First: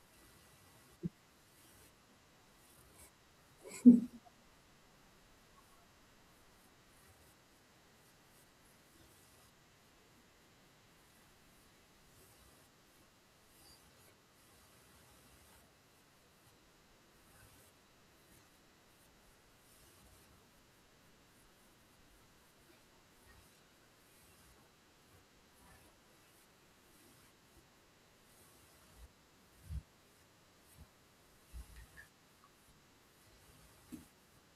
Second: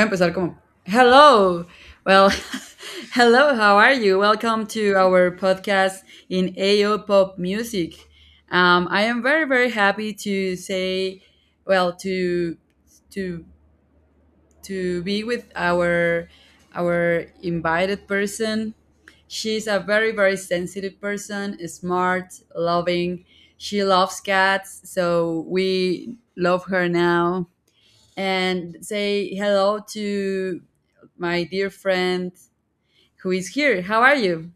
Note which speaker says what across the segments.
Speaker 1: Voy a empezar como, hello, well, hello, how are you? Welcome to our podcast in AO Pop Music. I am very, very happy to say, well, to to be with our invited person. She's a very, very sensitive person, smart, loving. She loves cats, so we love her now and say hello to my dear friend who is here. How are you?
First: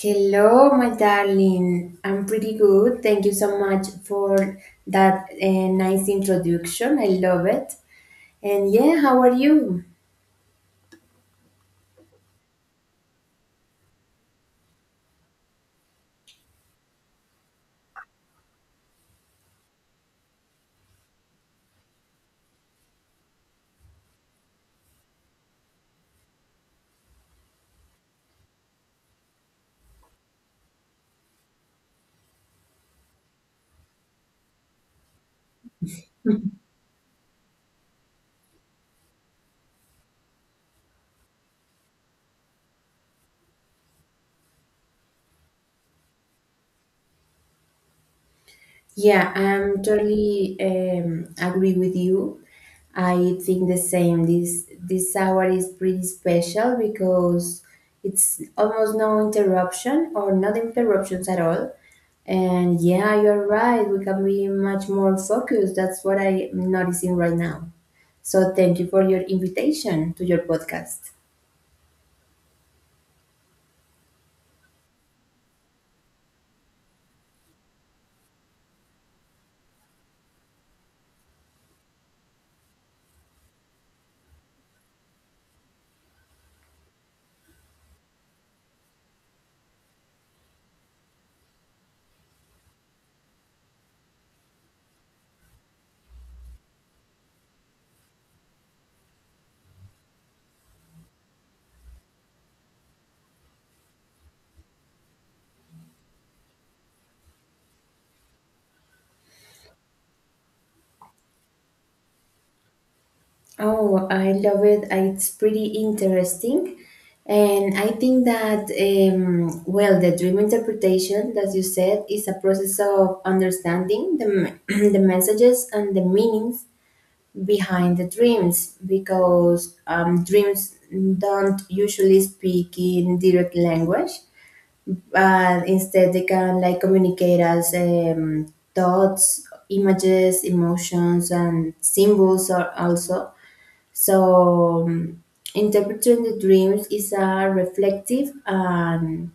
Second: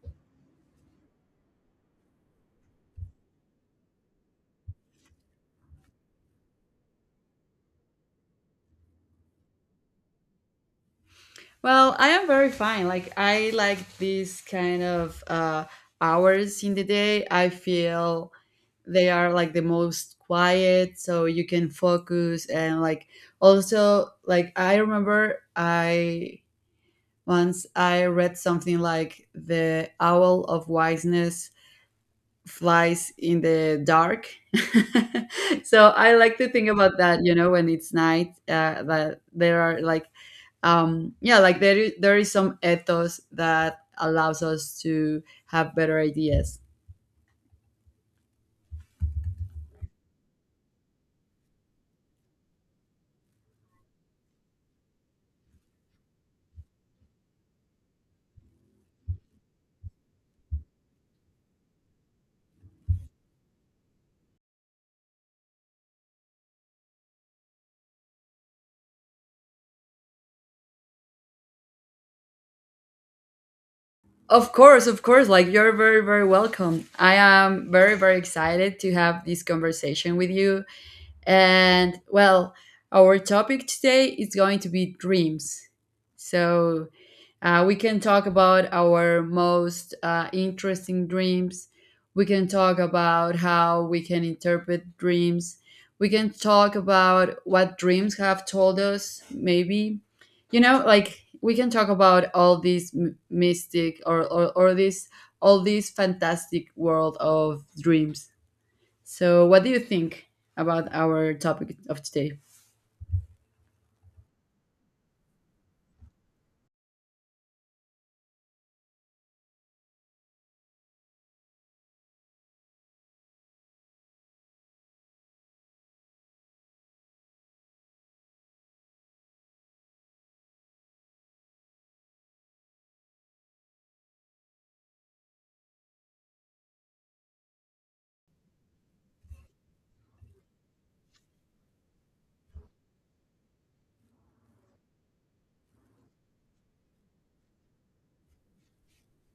Speaker 2: Hello, my darling. I'm pretty good. Thank you so much for that nice introduction. I love it. And yeah, how are you?
Speaker 1: Well, I am very fine. Like I like these kind of hours in the day. I feel they are like the most quiet, so you can focus and like also like I remember I once I read something like the Owl of Wiseness flies in the dark. So I like to think about that, you know, when it's night, that there are like, yeah, like there is some ethos that allows us to have better ideas.
Speaker 2: Yeah, I'm totally agree with you. I think the same. This hour is pretty special because it's almost no interruption or not interruptions at all. And yeah, you're right. We can be much more focused. That's what I'm noticing right now. So thank you for your invitation to your podcast.
Speaker 1: Of course, like you're very, very welcome. I am very, very excited to have this conversation with you. And well, our topic today is going to be dreams. So we can talk about our most interesting dreams. We can talk about how we can interpret dreams. We can talk about what dreams have told us, maybe. You know, like we can talk about all this mystic or this all this fantastic world of dreams, so, what do you think about our topic of today?
Speaker 2: Oh, I love it. It's pretty interesting. And I think that, well, the dream interpretation, as you said, is a process of understanding the messages and the meanings behind the dreams because dreams don't usually speak in direct language, but instead they can like communicate as thoughts, images, emotions, and symbols are also. So, interpreting the dreams is a reflective and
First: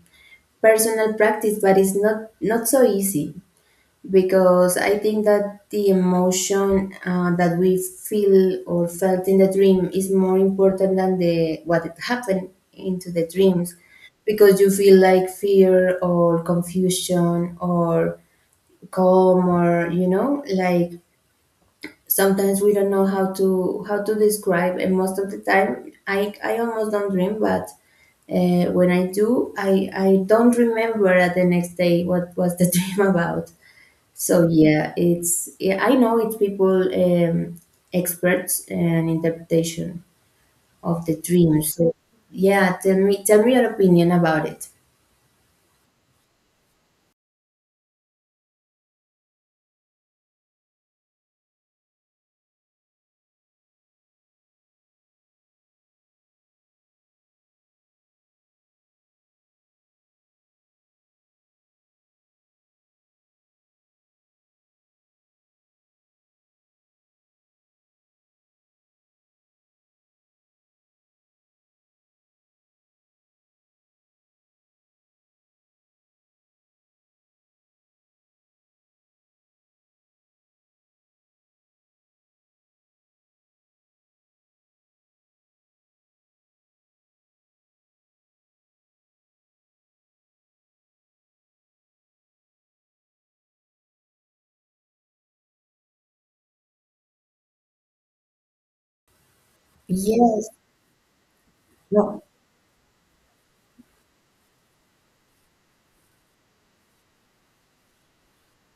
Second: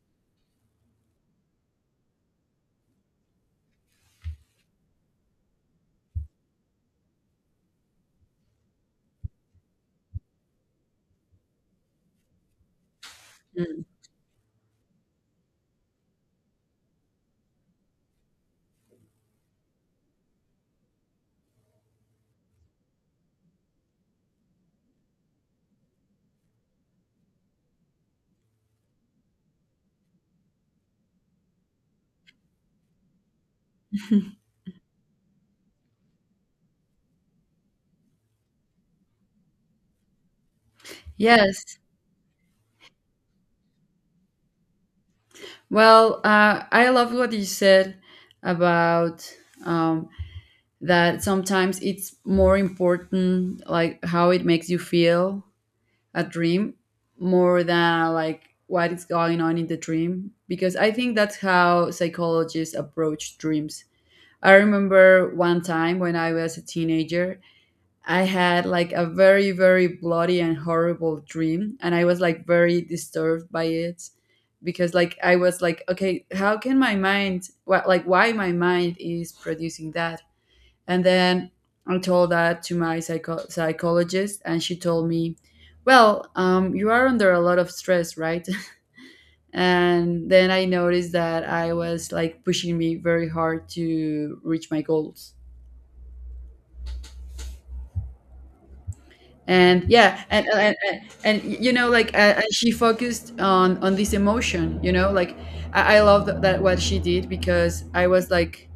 Speaker 2: personal practice, but it's not, not so easy because I think that the emotion that we feel or felt in the dream is more important than the what it happened into the dreams,
Speaker 1: Mm.
Speaker 2: because you feel like fear or confusion or calm or you know, like sometimes we don't know how to describe. And most of the time I almost don't dream, but when I do, I don't remember at the next day what was the dream about. So yeah, it's yeah, I know, it's people, experts and interpretation of the dream.
Speaker 1: Yes.
Speaker 2: So yeah, tell me your opinion about it.
Speaker 1: Well, I love what you said about um, that sometimes it's more important, like how it makes you feel a dream more than like what is going on in the dream. Because I think that's how psychologists approach dreams. I remember one time when I was a teenager I had like a very, very bloody and horrible dream, and I was like very disturbed by it because like I was like, okay, how can my mind, like, why my mind is producing that? And then I told that to my psychologist, and she told me, well, you are under a lot of stress, right? And then I noticed that I was like pushing me very hard to reach my goals. And yeah,
Speaker 2: Yeah.
Speaker 1: and like
Speaker 2: No.
Speaker 1: and she focused on this emotion. I, I love that what she did because I was like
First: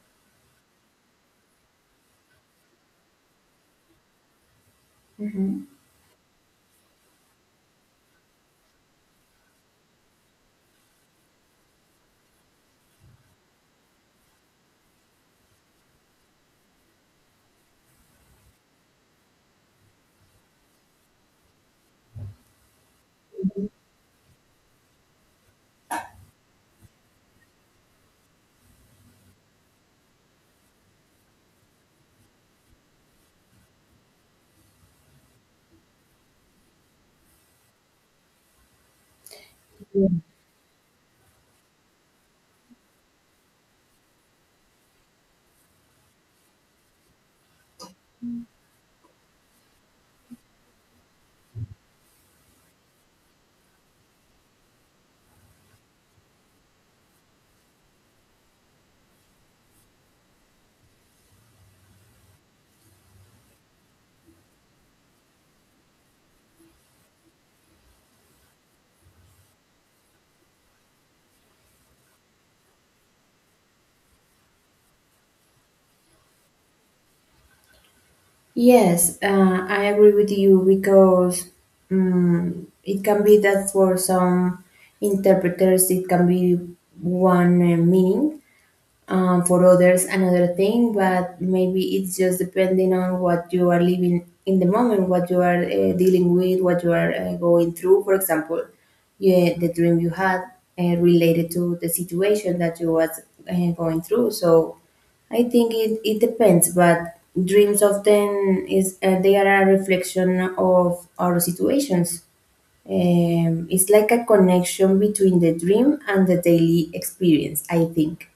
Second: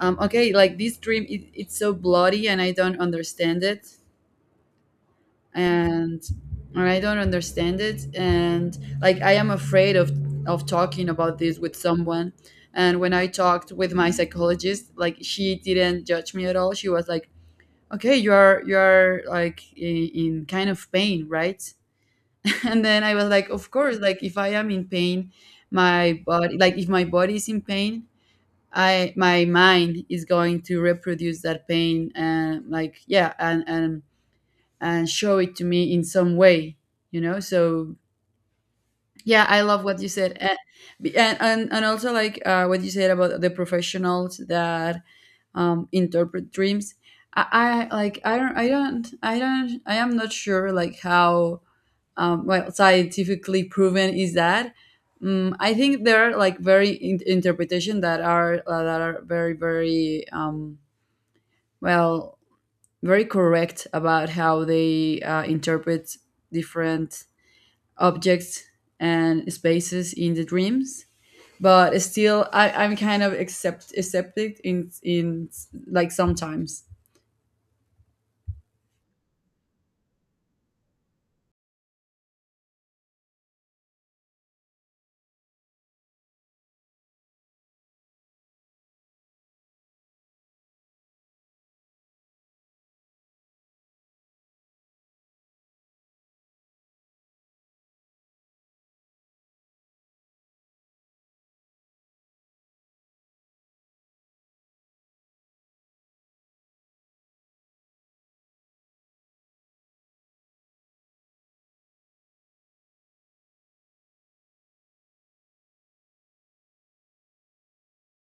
Speaker 1: okay, like this dream it's so bloody and I don't understand it,
Speaker 2: Mhm.
Speaker 1: and I don't understand it, and like I am afraid of talking about this with someone, and when I talked with my psychologist, like she didn't judge me at all. She was like, okay, you are like in kind of pain, right? And then I was like, of course, like if I am in pain, my body like if my body is in pain, I my mind is going to reproduce that pain, and like yeah, and and show it to me in some way, you know? So yeah, I love what you said, and and also like what you said about the professionals that interpret dreams. I, I like I don't I am not sure like how well scientifically proven is that. I think there are like very interpretation that are very very well very correct about how they interpret different objects and spaces in the dreams. But still, I'm kind of accepted in like sometimes.
Speaker 2: Yes, I agree with you because it can be that for some interpreters it can be one meaning, for others another thing. But maybe it's just depending on what you are living in the moment, what you are dealing with, what you are going through. For example, yeah, the dream you had related to the situation that you was going through. So I think it depends, but dreams often is they are a reflection of our situations. It's like a connection between the dream and the daily experience, I think.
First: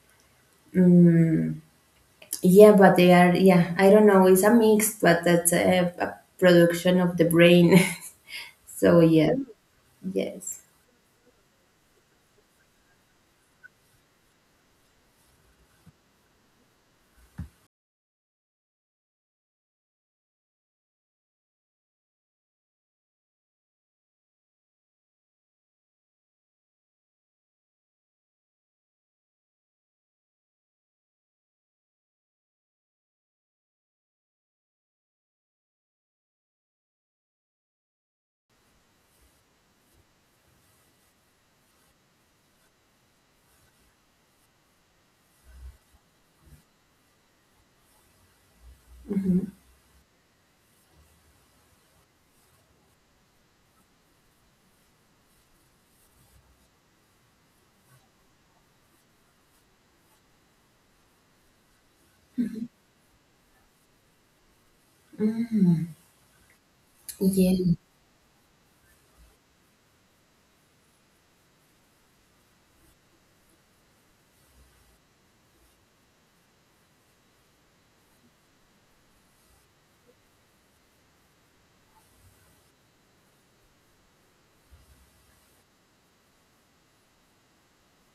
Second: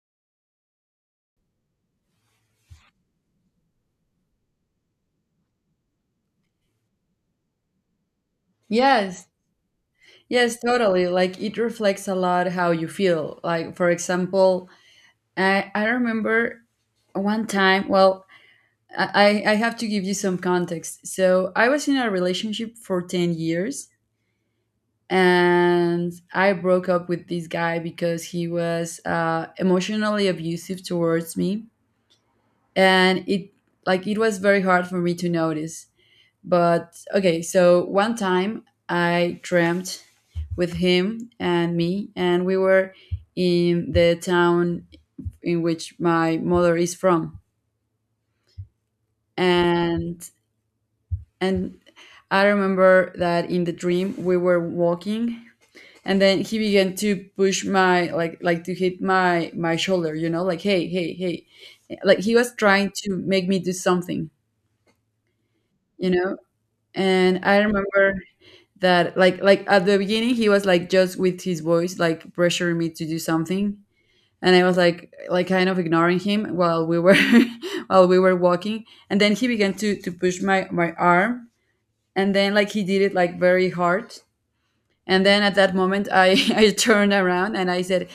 Speaker 2: Yeah, but they are, yeah, I don't know, it's a mix, but that's a production of the brain. So,
Speaker 1: Yes,
Speaker 2: yeah,
Speaker 1: yes,
Speaker 2: yes.
Speaker 1: totally. Like it reflects a lot how you feel. Like for example, I remember one time, well, I have to give you some context. So I was in a relationship for 10 years and I broke up with this guy because he was emotionally abusive towards me. And it like it was very hard for me to notice. But okay, so one time I dreamt with him and me, and we were in the town in which my mother is from,
Speaker 2: hmm
Speaker 1: and and I remember that in the dream we were walking, and then he began to push my like to hit my shoulder, you know, like hey, hey, hey. Like he was trying to make me do something, you know? And I
Speaker 2: Yeah.
Speaker 1: remember that like at the beginning he was like just with his voice like pressuring me to do something, and I was like kind of ignoring him while we were while we were walking, and then he began to push my arm, and then like he did it like very hard, and then at that moment I I turned around and I said,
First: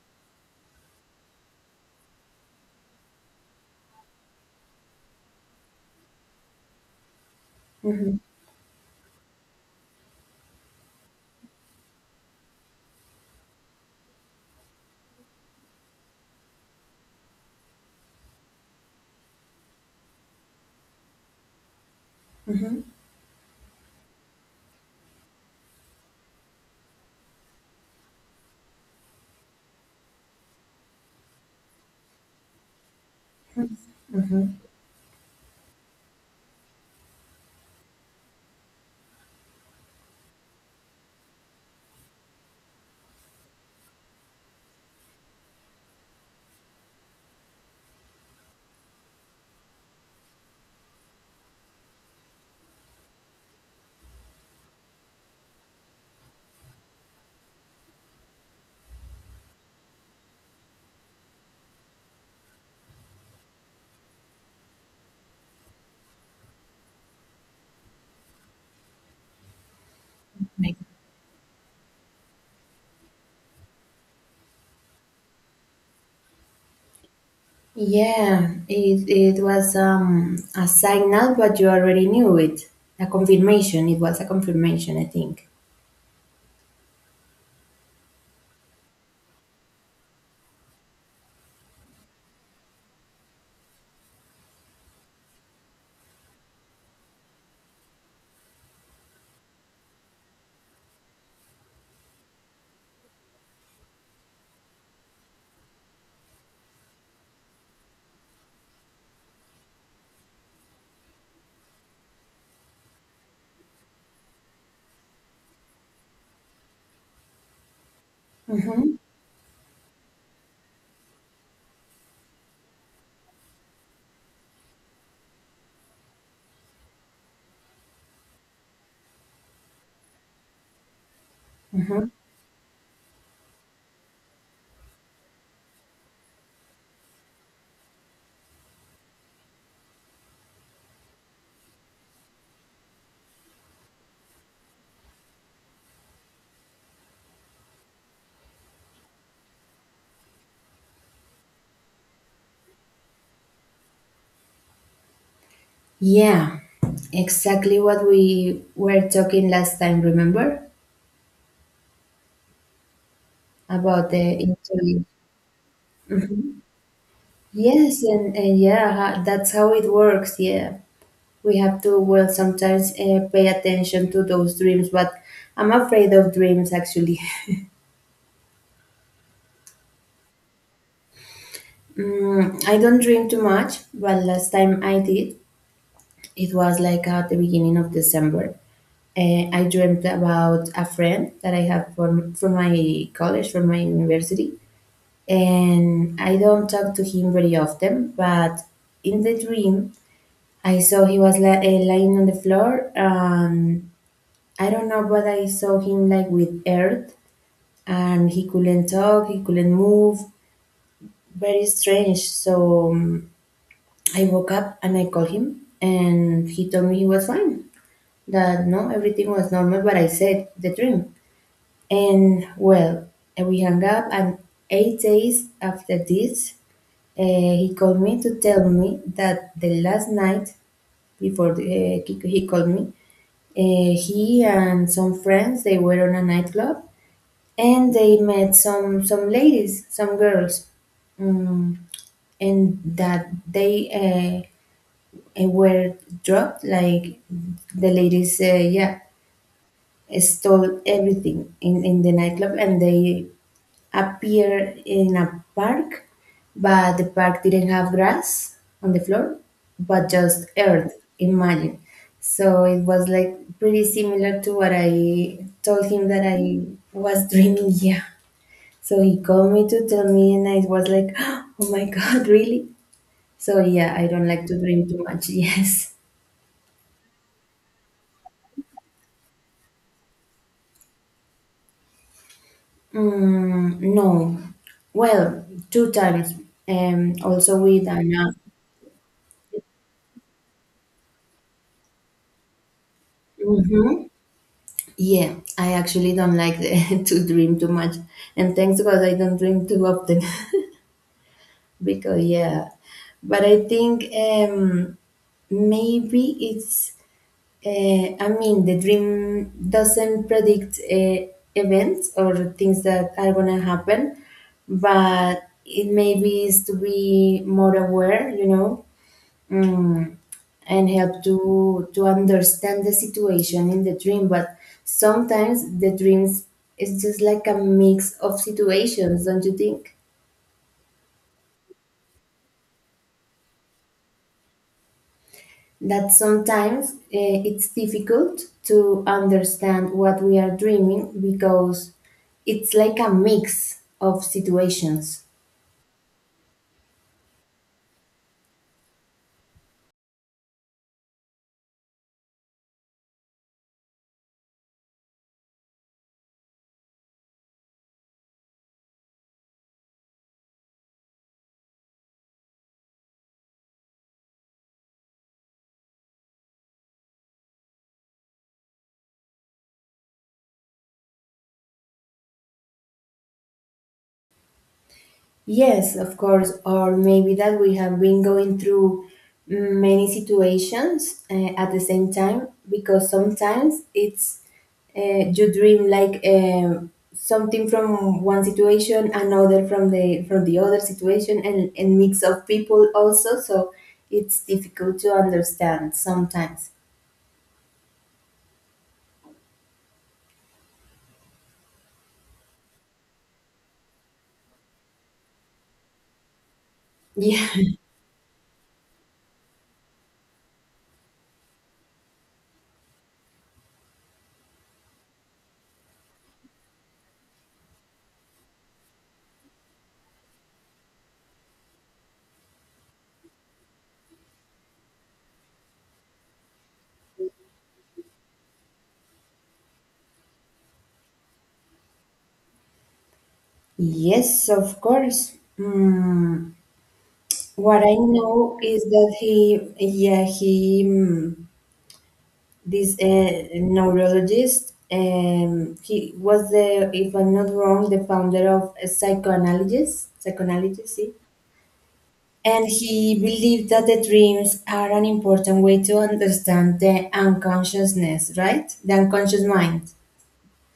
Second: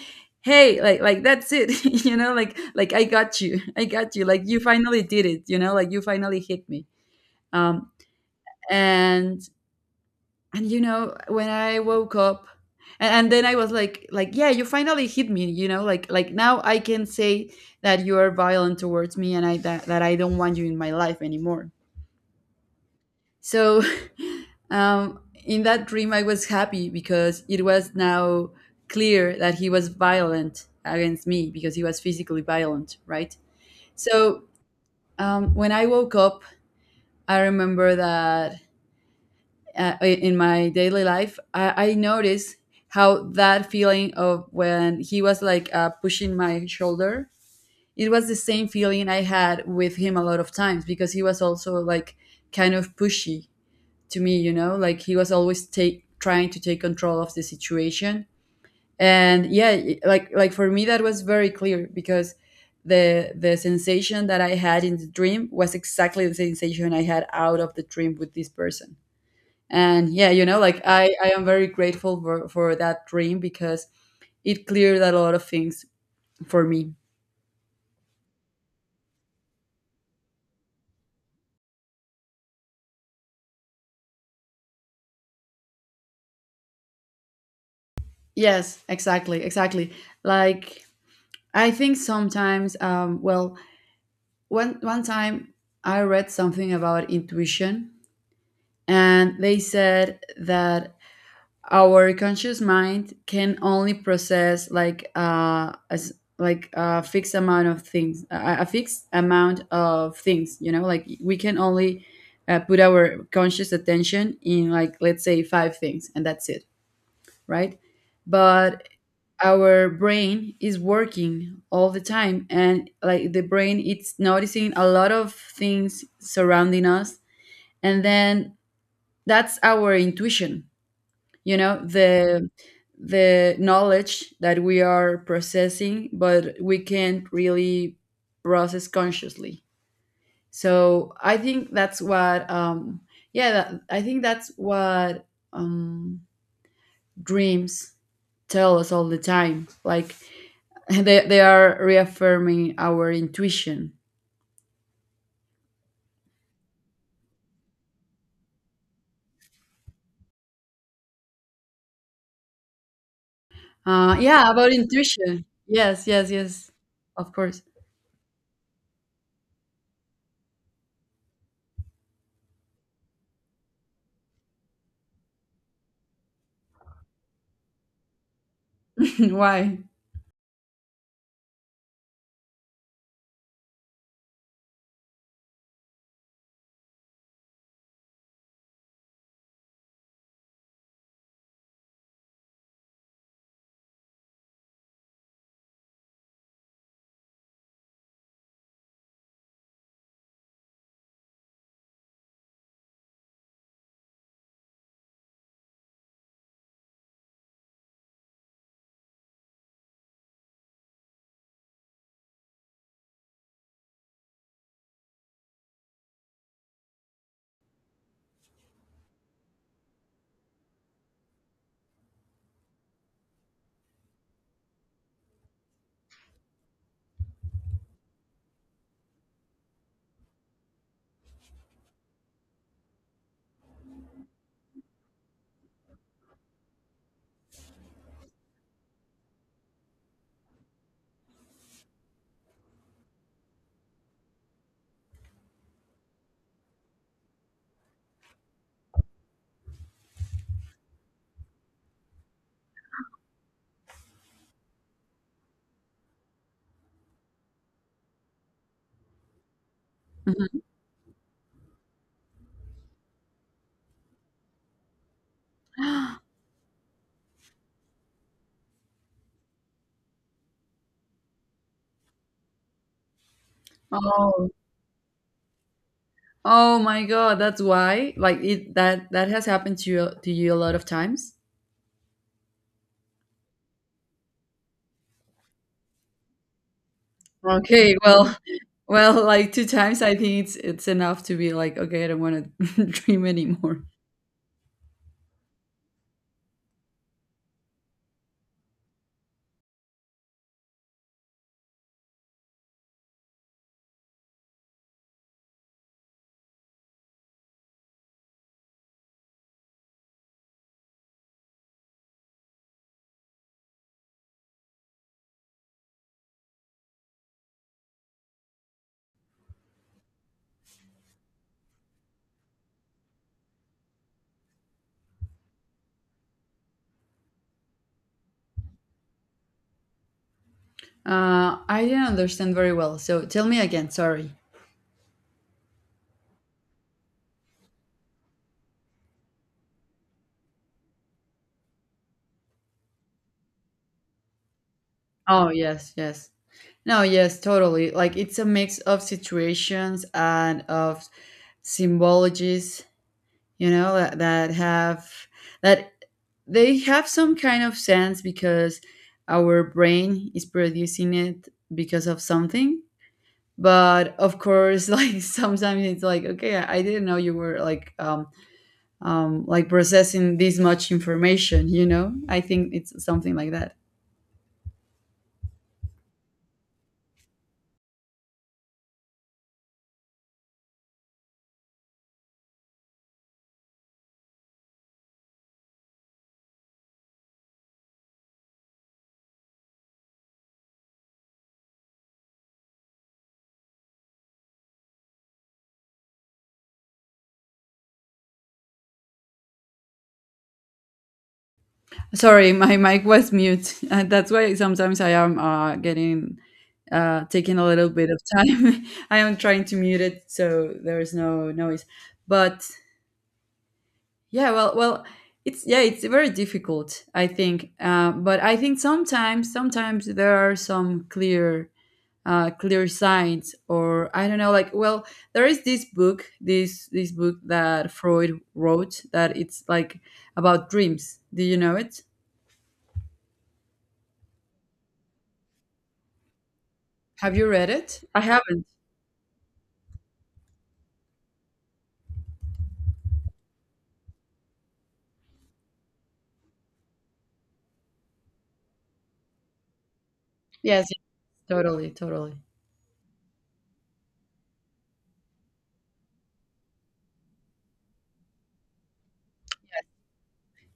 Speaker 1: hey, like that's it, you know, like I got you, I got you, like you finally did it, you know, like you finally hit me. um
Speaker 2: hmm
Speaker 1: and and you know when I woke up, and then I was like yeah, you finally hit me, you know, like now I can say that you are violent towards me, and I that I don't want you in my life anymore.
Speaker 2: hmm
Speaker 1: So, um, in that dream, I was happy because it was now clear that he was violent against me because he was physically violent, right? So,
Speaker 2: hmm
Speaker 1: when I woke up, I remember that in my daily life, I noticed how that feeling of when he was like pushing my shoulder, it was the same feeling I had with him a lot of times because he was also like kind of pushy to me, you know, like he was always take trying to take control of the situation. And yeah, like for me that was very clear because the sensation that I had in the dream was exactly the sensation I had out of the dream with this person. And yeah, you know, like I am very grateful for that dream because it cleared a lot of things for me.
Speaker 2: Yeah, it was a signal, but you already knew it. A confirmation, it was a confirmation, I think.
Speaker 1: Yes, exactly, exactly. Like I think sometimes, well, one time I read something about intuition, and they said that our conscious mind can only process like as like a fixed amount of things, a fixed amount of things, you know, like we can only put our conscious attention in like let's say five things, and that's it, right? But
Speaker 2: Hmm
Speaker 1: our brain is working all the time, and like the brain it's noticing a lot of things surrounding us, and then that's our intuition, you know,
Speaker 2: hmm
Speaker 1: the knowledge that we are processing but we can't really process consciously. So I think that's what yeah, I think that's what um dreams tell us all the time, like they are reaffirming our intuition.
Speaker 2: Yeah, exactly what we were talking last time, remember? About the
Speaker 1: Yeah, about
Speaker 2: intuition.
Speaker 1: intuition. Yes, yes, yes. Of course.
Speaker 2: Yes, and yeah, that's how it works. Yeah, we have to, well, sometimes pay attention to those dreams, but I'm afraid of dreams actually.
Speaker 1: Why?
Speaker 2: I don't dream too much, but last time I did, it was like at the beginning of December. I dreamt about a friend that I have from, my college, from my university, and I don't talk to him very often, but in the dream, I saw he was lying on the floor. I don't know, but I saw him like with earth, and he couldn't talk, he couldn't move. Very strange. So I woke up and I called him, and he told me he was fine, that no, everything was normal. But I said the dream, and well, and we hung up. And 8 days after this, uh, he called me to tell me that the last night before the, he called me. He and some friends they were on a nightclub and they met some ladies, some girls, and that they were drugged. Like the ladies, yeah, stole everything in the nightclub and they appeared in a park, but the park didn't have grass on the floor, but just earth. Imagine. So it was like pretty similar to what I told him that I was dreaming. Yeah. So he called me to tell me, and I was like, oh my God, really? So yeah, I don't like
Speaker 1: Oh,
Speaker 2: to dream too much. Yes.
Speaker 1: oh my God, that's why. Like it that that has happened to you a lot of times.
Speaker 2: Mm, no. Well, two times. Also with
Speaker 1: Okay,
Speaker 2: Anna.
Speaker 1: well, well, like two times, I think it's enough to be like, okay, I don't want to dream anymore.
Speaker 2: Mhm. Yeah, I actually don't like to dream too much. And thanks God I don't dream too often because, yeah. But I think maybe uh, I mean, the dream doesn't predict events or things that are going to happen, but it maybe is to be more aware, mm, and help to understand the situation in the dream. But sometimes the dreams is just like a mix of situations, don't you think?
Speaker 1: I didn't understand very well. So tell me again. Sorry.
Speaker 2: That sometimes, it's difficult to understand what we are dreaming, because it's like a mix of situations.
Speaker 1: Oh yes, yes. No, yes, totally. Like it's a mix of situations and of symbologies, you know, that have that they have some kind of sense because our brain is producing it because of something. But of course, like sometimes it's like, okay, I didn't know you were like processing this much information, you know? I think it's something like that.
Speaker 2: Yes, of course, or maybe that we have been going through many situations at the same time, because sometimes it's you dream like something from one situation, another from the other situation, and mix of people also. So it's difficult to understand sometimes.
Speaker 1: Sorry, my mic was mute. That's why sometimes I am getting taking a
Speaker 2: Yeah.
Speaker 1: little bit of time. I am trying to mute it so there is no noise. But yeah, well, well, it's yeah, it's very difficult, I think. But I think sometimes, sometimes there are some clear, clear signs, or I don't know, like well, there is this book, this book that Freud wrote that it's like about dreams. Do you know it?
Speaker 2: Yes, of course. Mm,
Speaker 1: Have you read
Speaker 2: what I
Speaker 1: it? I
Speaker 2: know
Speaker 1: haven't.
Speaker 2: is that he, yeah, he. This neurologist. He was the, if I'm not wrong, the founder of psychoanalysis.
Speaker 1: Yes,
Speaker 2: Psychoanalysis,
Speaker 1: yes,
Speaker 2: see?
Speaker 1: totally, totally.
Speaker 2: And he believed that the dreams are an important way to understand the unconsciousness, right? The unconscious mind.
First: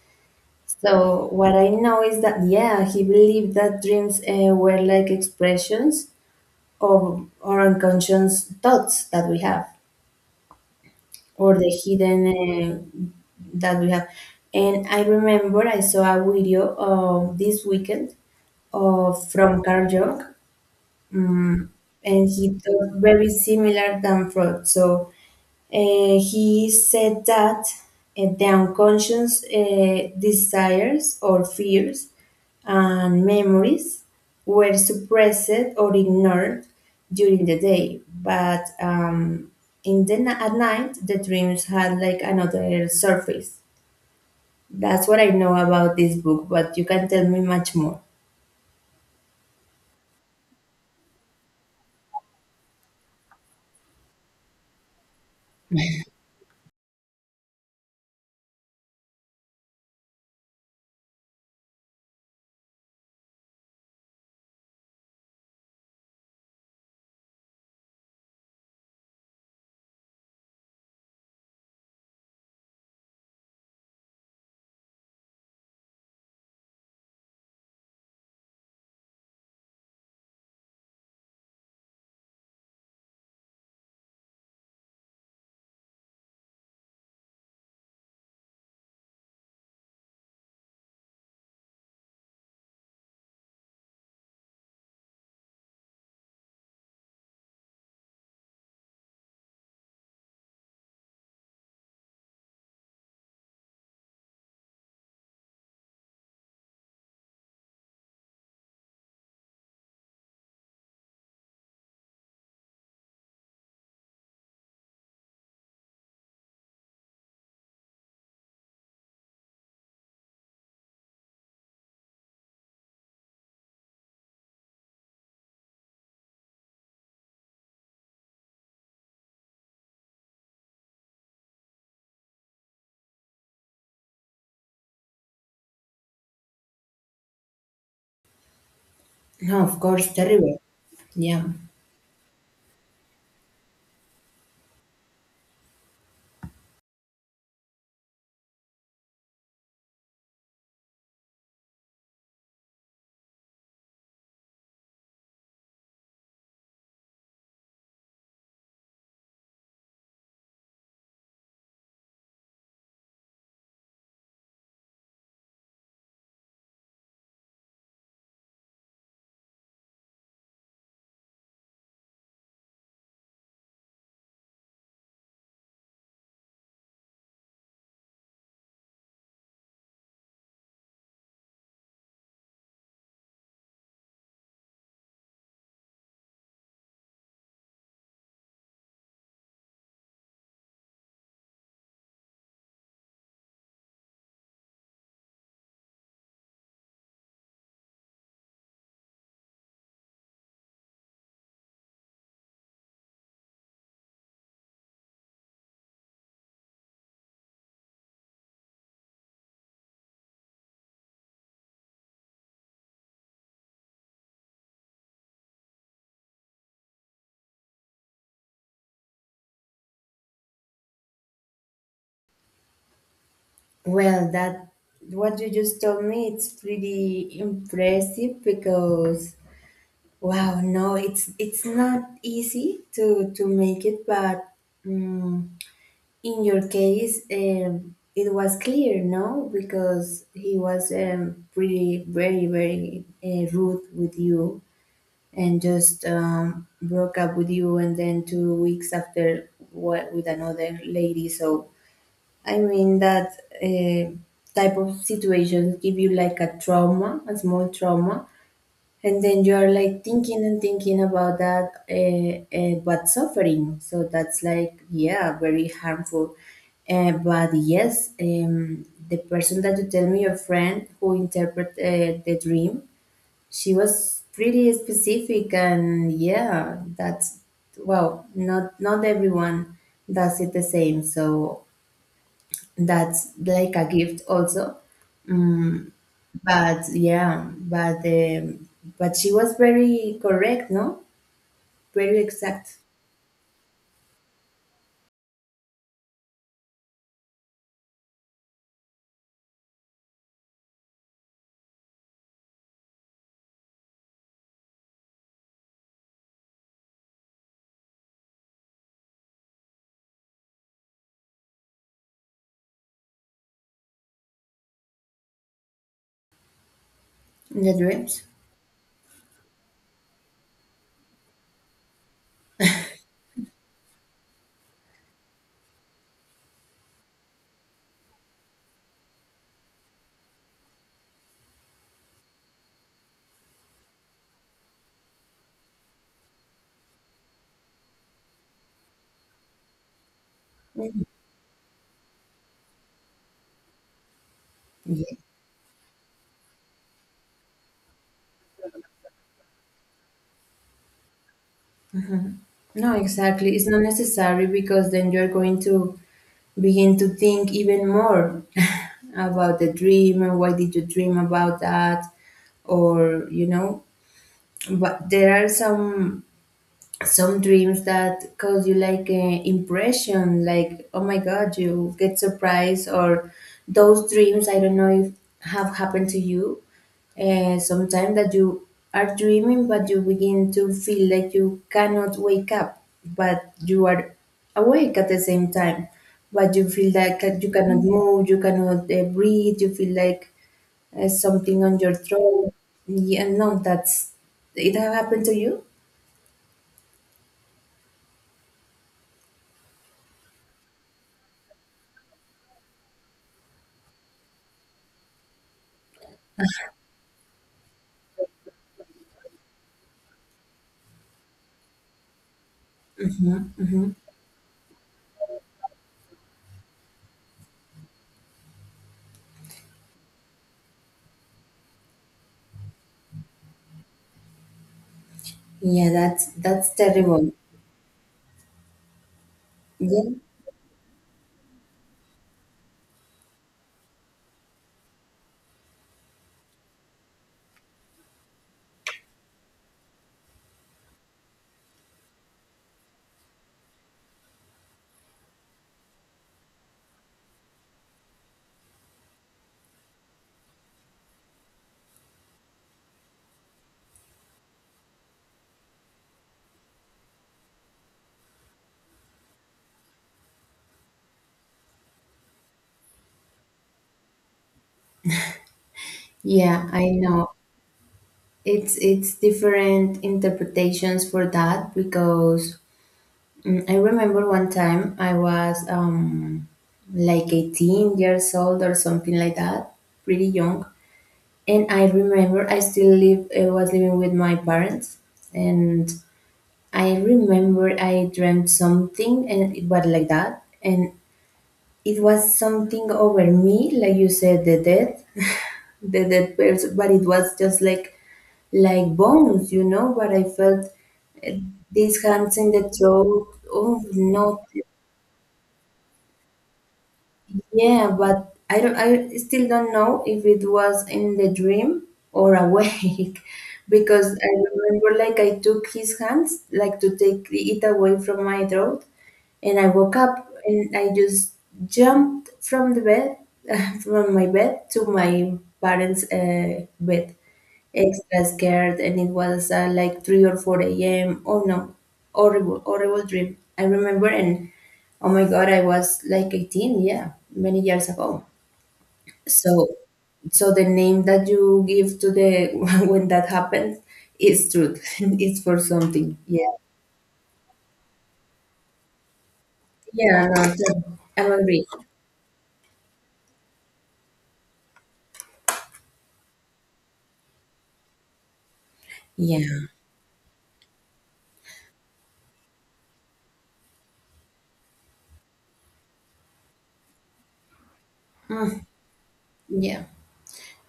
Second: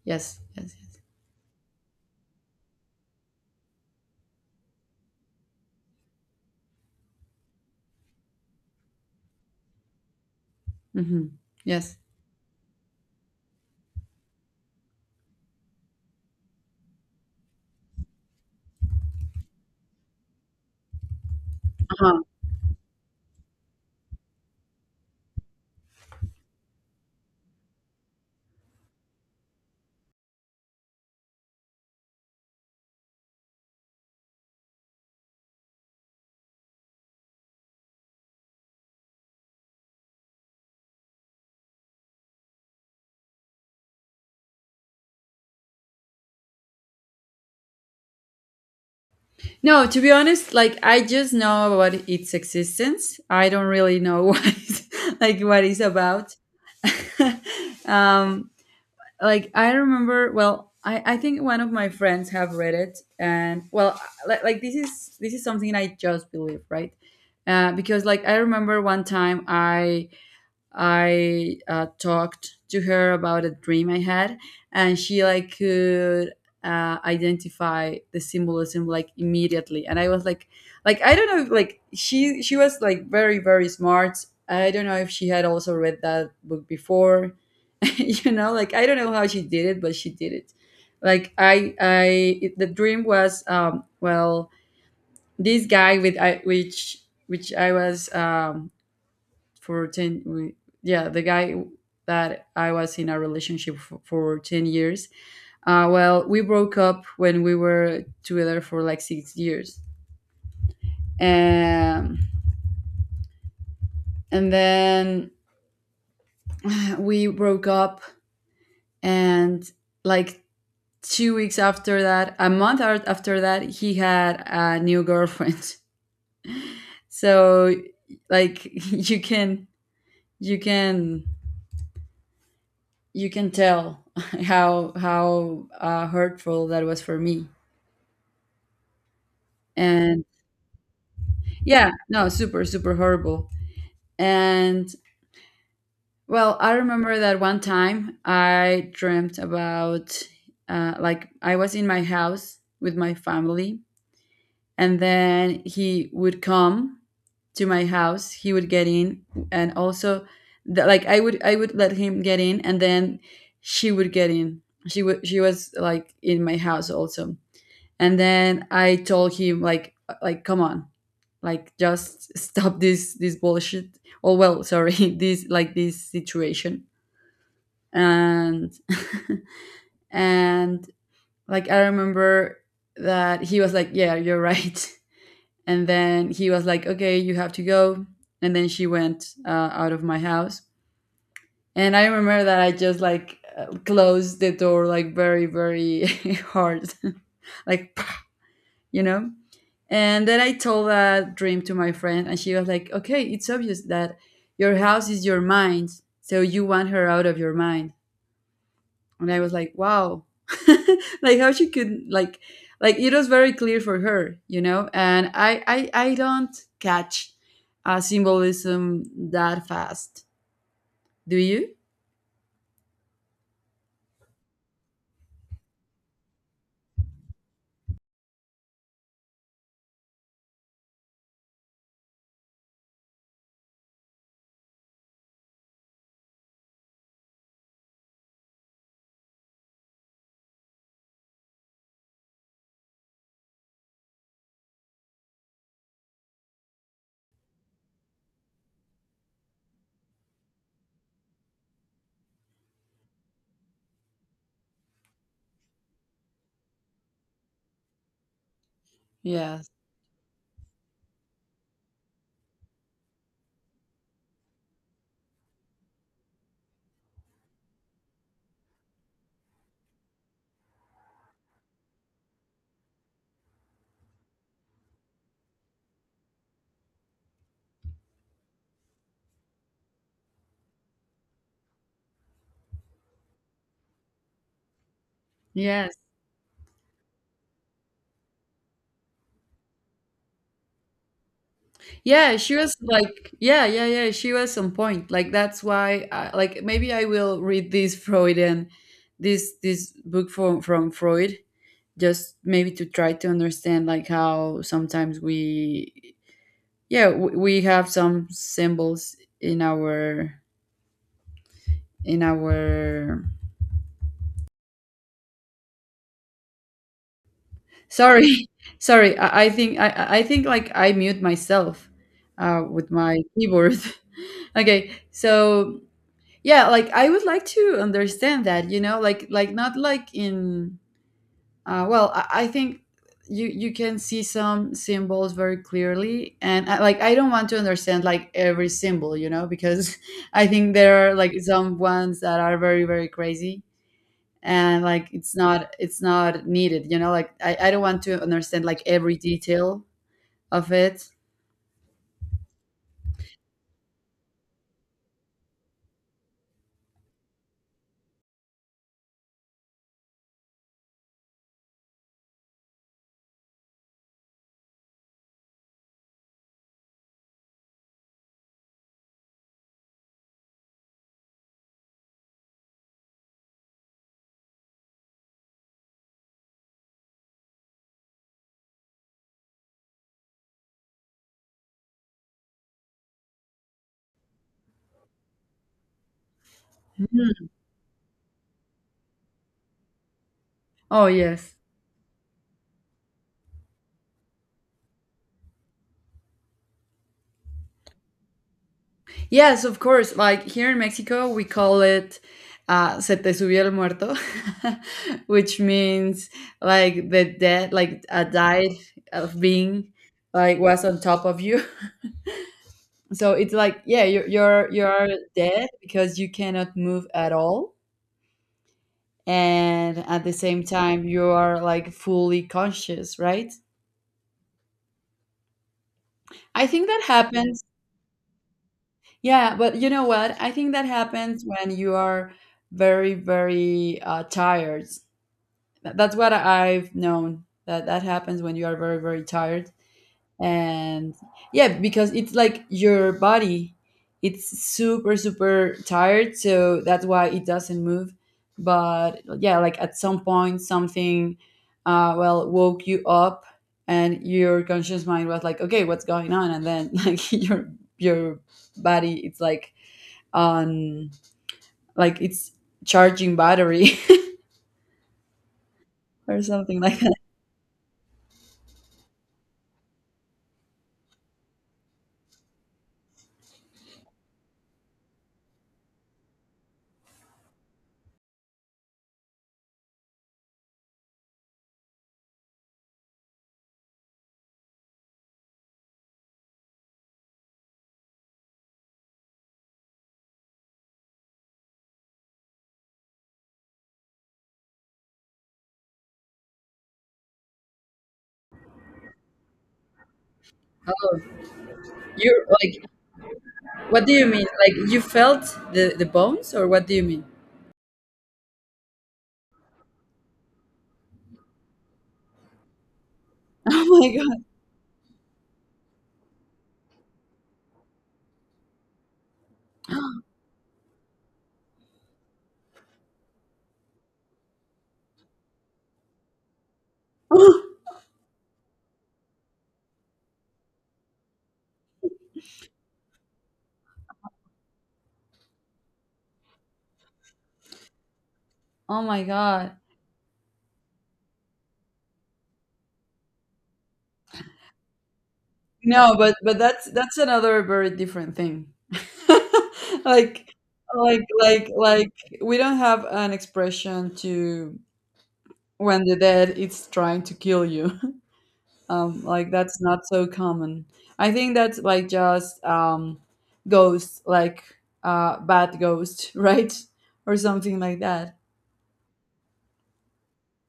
Speaker 1: Yes, yes, yes.
Speaker 2: So what I know is that yeah, he believed that dreams were like expressions of our unconscious thoughts that we have.
Speaker 1: Hmm.
Speaker 2: Or the
Speaker 1: Yes.
Speaker 2: hidden that we have. And I remember I saw a video of this weekend of from Carl Jung,
Speaker 1: Uh-huh.
Speaker 2: and he thought very similar than Freud. So he said that the unconscious desires or fears and memories were suppressed or ignored during the day, but at night the dreams had like another surface. That's what I know about this book, but you can tell me much more.
Speaker 1: No, to be honest, like I just know about its existence. I don't really know what it's, like what it's about. um, like I remember. Well, I think one of my friends have read it, and well, like this is something I just believe, right? Because like I remember one time I talked to her about a dream I had, and she like could identify the symbolism like immediately. And I was like I don't know, like she was like very very smart. I don't know if she had also read that book before. You know, I don't know how she did it, but she did it. Like I I the dream was — this guy with I which I was um for 10 yeah the guy that I was in a relationship for 10 years. Well, we broke up when we were together for like 6 years, um, and then we broke up, and like 2 weeks after that, a month after that, he had a new girlfriend. So, like, you can you can you can tell how hurtful that was for me.
Speaker 2: No, of course,
Speaker 1: And
Speaker 2: terrible. Yeah.
Speaker 1: yeah, no, super, super horrible. And well, I remember that one time I dreamt about, like, I was in my house with my family, and then he would come to my house. He would get in, and also, I would let him get in, and then she would get in. She was like in my house also, and then I told him like, come on, like just stop this bullshit. Oh, well, sorry, this, like, this situation. And and, like, I remember that he was like, yeah, you're right. And then he was like, okay, you have to go. And then she went out of my house, and I remember that I just like closed the door like very, very hard. Like you know and then I told that dream to my friend, and she was like, okay, it's obvious that your house is your mind, so you want her out of your mind. And I was like, wow, like how she could like, it was very clear for her, you know. And I don't catch symbolism that fast. Do you?
Speaker 2: Well, that what you just told me, it's pretty impressive. Because wow, no, it's not easy to make it, but mm in your case, it was clear, no, because he was pretty, very, very rude with you, and just broke up with you, and then 2 weeks after, what, with another lady. So I mean that uh, type of situations give you like a trauma, a small trauma, and then you
Speaker 1: Yes.
Speaker 2: are like thinking and thinking about that, but suffering. So that's like, yeah, very harmful. But yes, the person that you tell me, your friend who interpret the dream, she was pretty specific, and yeah, that's, well, not everyone does it the same. So that's like a gift also.
Speaker 1: Yes.
Speaker 2: But yeah, but she was very correct, no? Very
Speaker 1: Yeah, she was
Speaker 2: exact.
Speaker 1: like, yeah, yeah, yeah, she was on point. That's why, like, maybe I will read this Freudian, this book from Freud, just maybe to try to understand like how sometimes we, yeah, we have some symbols in our in our.
Speaker 2: The dreams?
Speaker 1: Sorry, sorry. I think I think like I mute myself, with my keyboard. Okay, so yeah, like, I would like to understand that, you know, like, not like in I think you can see some symbols very clearly, and like, I don't want to understand like every symbol, you know, because I think
Speaker 2: Mm.
Speaker 1: there are like some ones that are very, very crazy, and like
Speaker 2: Yeah.
Speaker 1: it's not needed, you know, like I don't want to understand like every detail of it.
Speaker 2: No, exactly. It's not necessary, because then you're going to begin to think even more about the dream and why did you dream about that, or you know but there are some dreams that cause you like an impression, like, oh my god, you get surprised. Or those dreams, I don't know if have happened to you, sometimes that you are dreaming but you begin to feel like you cannot wake up, but you are awake at the same time, but you feel like that
Speaker 1: Mhm.
Speaker 2: you cannot move, you cannot breathe, you feel like
Speaker 1: Oh yes.
Speaker 2: something on your throat. Yeah, no, that's— it have happened to you?
Speaker 1: Yes, of course. Like here in Mexico, we call it se te subió el muerto, which means like the dead, like a died of being, like was on top of you. So it's like,
Speaker 2: Mhm.
Speaker 1: yeah, you're dead because you cannot move at all, and at the same time you are like fully conscious, right?
Speaker 2: Yeah, that's
Speaker 1: I
Speaker 2: that's
Speaker 1: think that
Speaker 2: terrible.
Speaker 1: happens. Yeah, but you know
Speaker 2: Yeah.
Speaker 1: what? I think that happens when you are very, very tired. That's what I've known, that that happens when you are very, very tired. And yeah, because it's like your body, it's super, super tired, so that's why it doesn't move. But yeah, like at some point something woke you up, and your conscious mind was like, okay, what's going on? And then like your your body, it's like on, like it's charging battery. Or
Speaker 2: Yeah,
Speaker 1: something
Speaker 2: I
Speaker 1: like that.
Speaker 2: know. It's different interpretations for that, because I remember one time I was like 18 years old or something like that, pretty young. And I remember I still live I was living with my parents, and I remember I dreamt something and it was like that, and it was something over me, like you said, the death, the dead person, but it was just like bones, you know. But I felt these hands
Speaker 1: You're
Speaker 2: in the
Speaker 1: like,
Speaker 2: throat. Oh
Speaker 1: what do you
Speaker 2: no,
Speaker 1: mean? Like, you felt the bones, or what do you mean?
Speaker 2: yeah, but I still don't know if it was in the dream or awake
Speaker 1: Oh
Speaker 2: because
Speaker 1: my
Speaker 2: I
Speaker 1: god.
Speaker 2: remember like I took his hands like to take it away from my throat, and I woke up and I just jumped from the bed from my bed to my parents' bed, extra scared, and it was like 3 or 4 a.m. Oh no, horrible, horrible dream, I remember, and oh my god, I was like 18, yeah, many years ago.
Speaker 1: Oh my
Speaker 2: So
Speaker 1: god.
Speaker 2: the name that you give to the when that happens is truth. It's for
Speaker 1: No,
Speaker 2: something.
Speaker 1: but
Speaker 2: Yeah.
Speaker 1: that's another very different thing.
Speaker 2: Yeah, no,
Speaker 1: like
Speaker 2: so
Speaker 1: like
Speaker 2: I'm agree.
Speaker 1: like like we don't have an expression to when the dead is trying to kill you. Um, like
Speaker 2: Yeah.
Speaker 1: that's not so common. I think that's like just, um, ghost, like, bad ghost, right? Or something like that.
Speaker 2: Yeah.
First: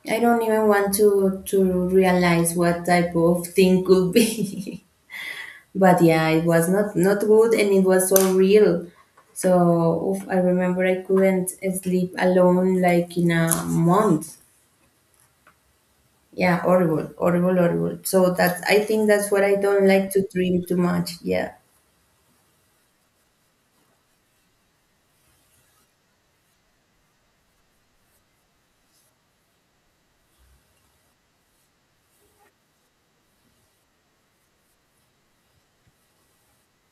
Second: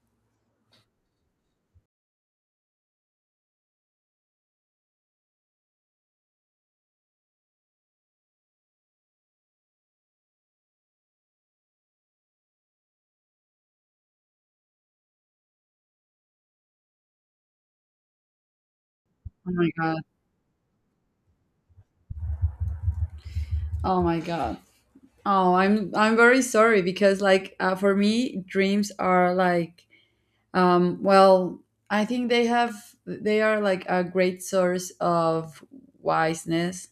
Speaker 2: I don't even want to realize what type of thing could be. But yeah, it was not good, and it was so real. So oof, I remember I couldn't sleep alone like in a month. Yeah, horrible, horrible, horrible. So that I think that's what
Speaker 1: Oh
Speaker 2: I
Speaker 1: my
Speaker 2: don't
Speaker 1: god.
Speaker 2: like to dream too much. Yeah.
Speaker 1: Oh my god. Oh, I'm very sorry, because like, for me dreams are like, um well, I think they have, they are like a great source of wiseness.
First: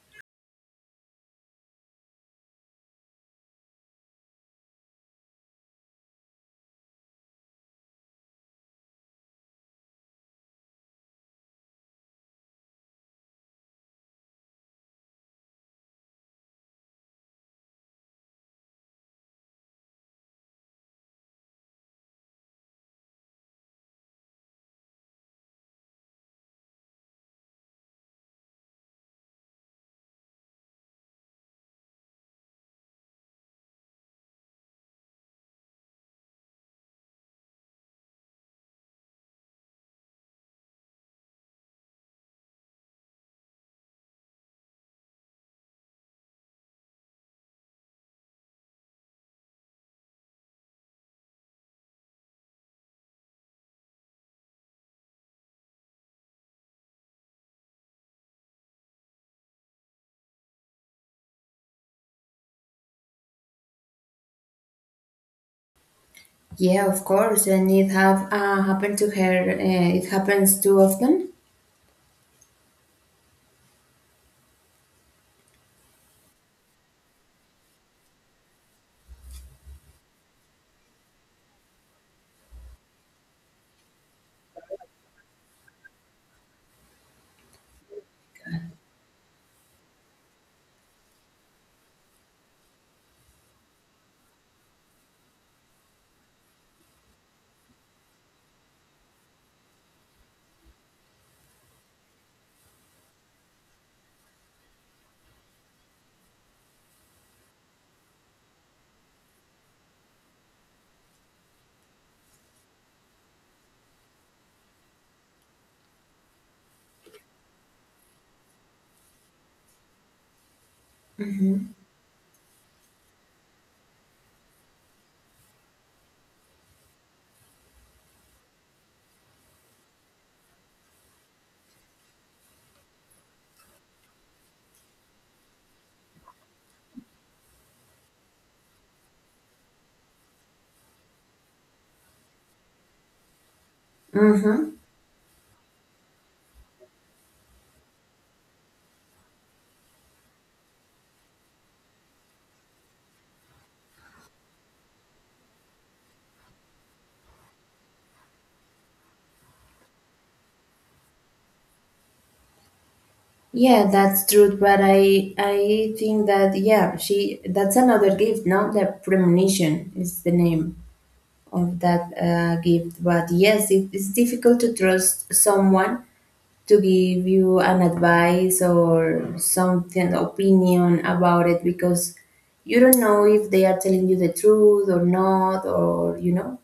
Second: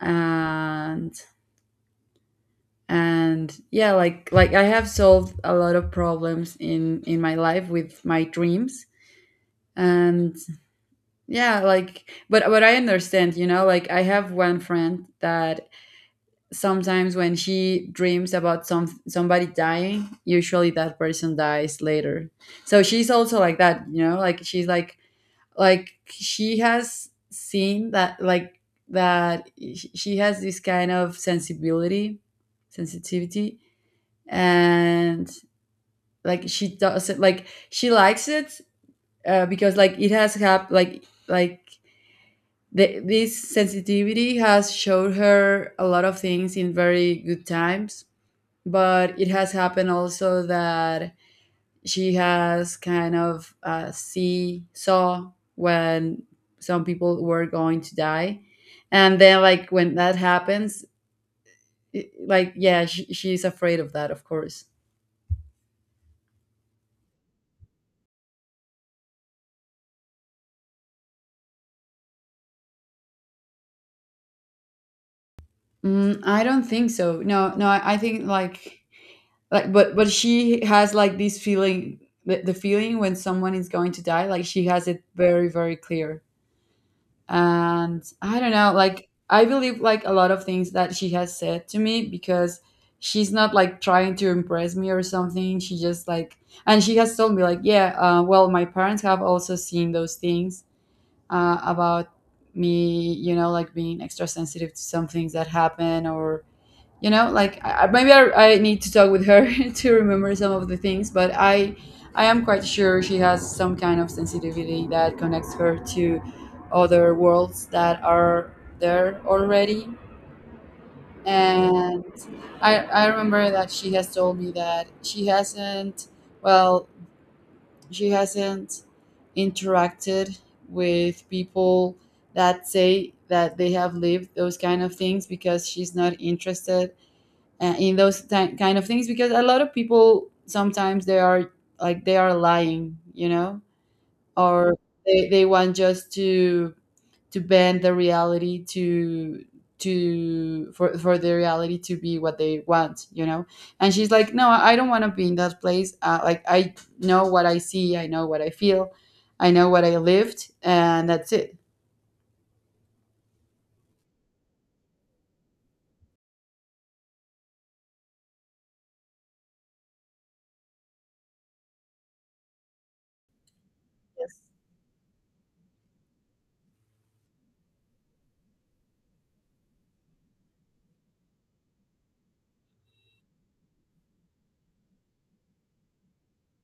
Speaker 1: And yeah, like, I have solved a lot of problems in my life with my dreams. And yeah, like, but I understand, you know. Like, I have one friend that sometimes when she dreams about somebody dying, usually that person dies later. So she's also like that, you know, like she's like, she has seen that, like that, she has this kind of sensibility, sensitivity. And like she doesn't, like she likes it, because like it has hap like, this sensitivity has showed her a lot of things in very good times. But it has happened also that she has kind of see saw when some people were going to die. And then like when that happens, like, yeah, she's afraid of that, of course.
Speaker 2: Yeah, of course, and it have happened to her, it happens too often?
Speaker 1: Mm, I don't think so. No, no, I think like, but she has like this feeling, the feeling when someone is going to die, like she has it very, very clear. And I don't know, like, I believe like a lot of things that she has said to me, because she's not like trying to impress me or something. She just like, and she has told me like, yeah, well, my parents have also seen those things about me, you know, like being extra sensitive to some things that happen. Or you know, like, maybe I need to talk with her to remember some of the things. But I am quite sure she has some kind of sensitivity that connects her to other worlds that are there already.
Speaker 2: Mm-hmm.
Speaker 1: And I remember that she has told me that she hasn't, well, she hasn't interacted with people that say that they have lived those kind of things, because she's not interested in those kind of things. Because a lot of people sometimes they are like, they are lying, you know. Or
Speaker 2: Mm-hmm.
Speaker 1: they want just to bend the reality to for the reality to be what they want, you know. And she's like, no, I don't want to be in that place. Like, I know what I see, I know what I feel, I know what I lived, and that's it.
Speaker 2: Yeah, that's true. But I think that yeah, she, that's another gift, no? The premonition is the name of that gift. But yes, it is difficult to trust someone to give you an advice or something opinion about it, because you don't know if they are telling you the truth or not, or,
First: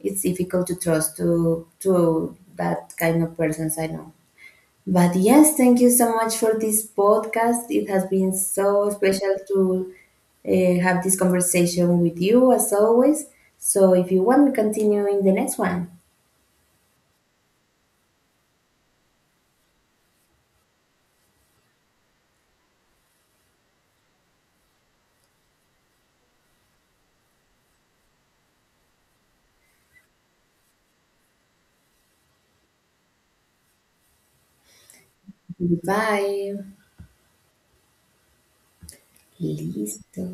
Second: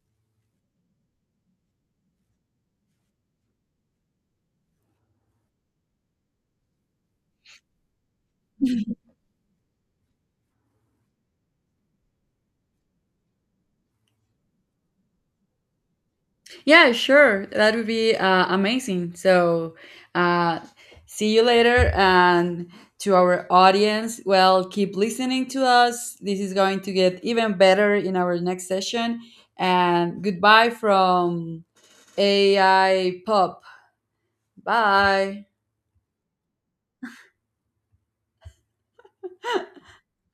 Speaker 2: it's difficult to trust to that kind of persons. I know. But yes, thank you so much for this podcast. It has been so special to have this conversation with you, as always. So, if you want, we continue in the next one.
Speaker 1: Yeah, sure. That would be amazing. So, uh, see you later. And to our audience, well, keep listening to us. This is going to get even better in our next session. And goodbye from AI Pop. Bye.
Speaker 2: Bye. Listo.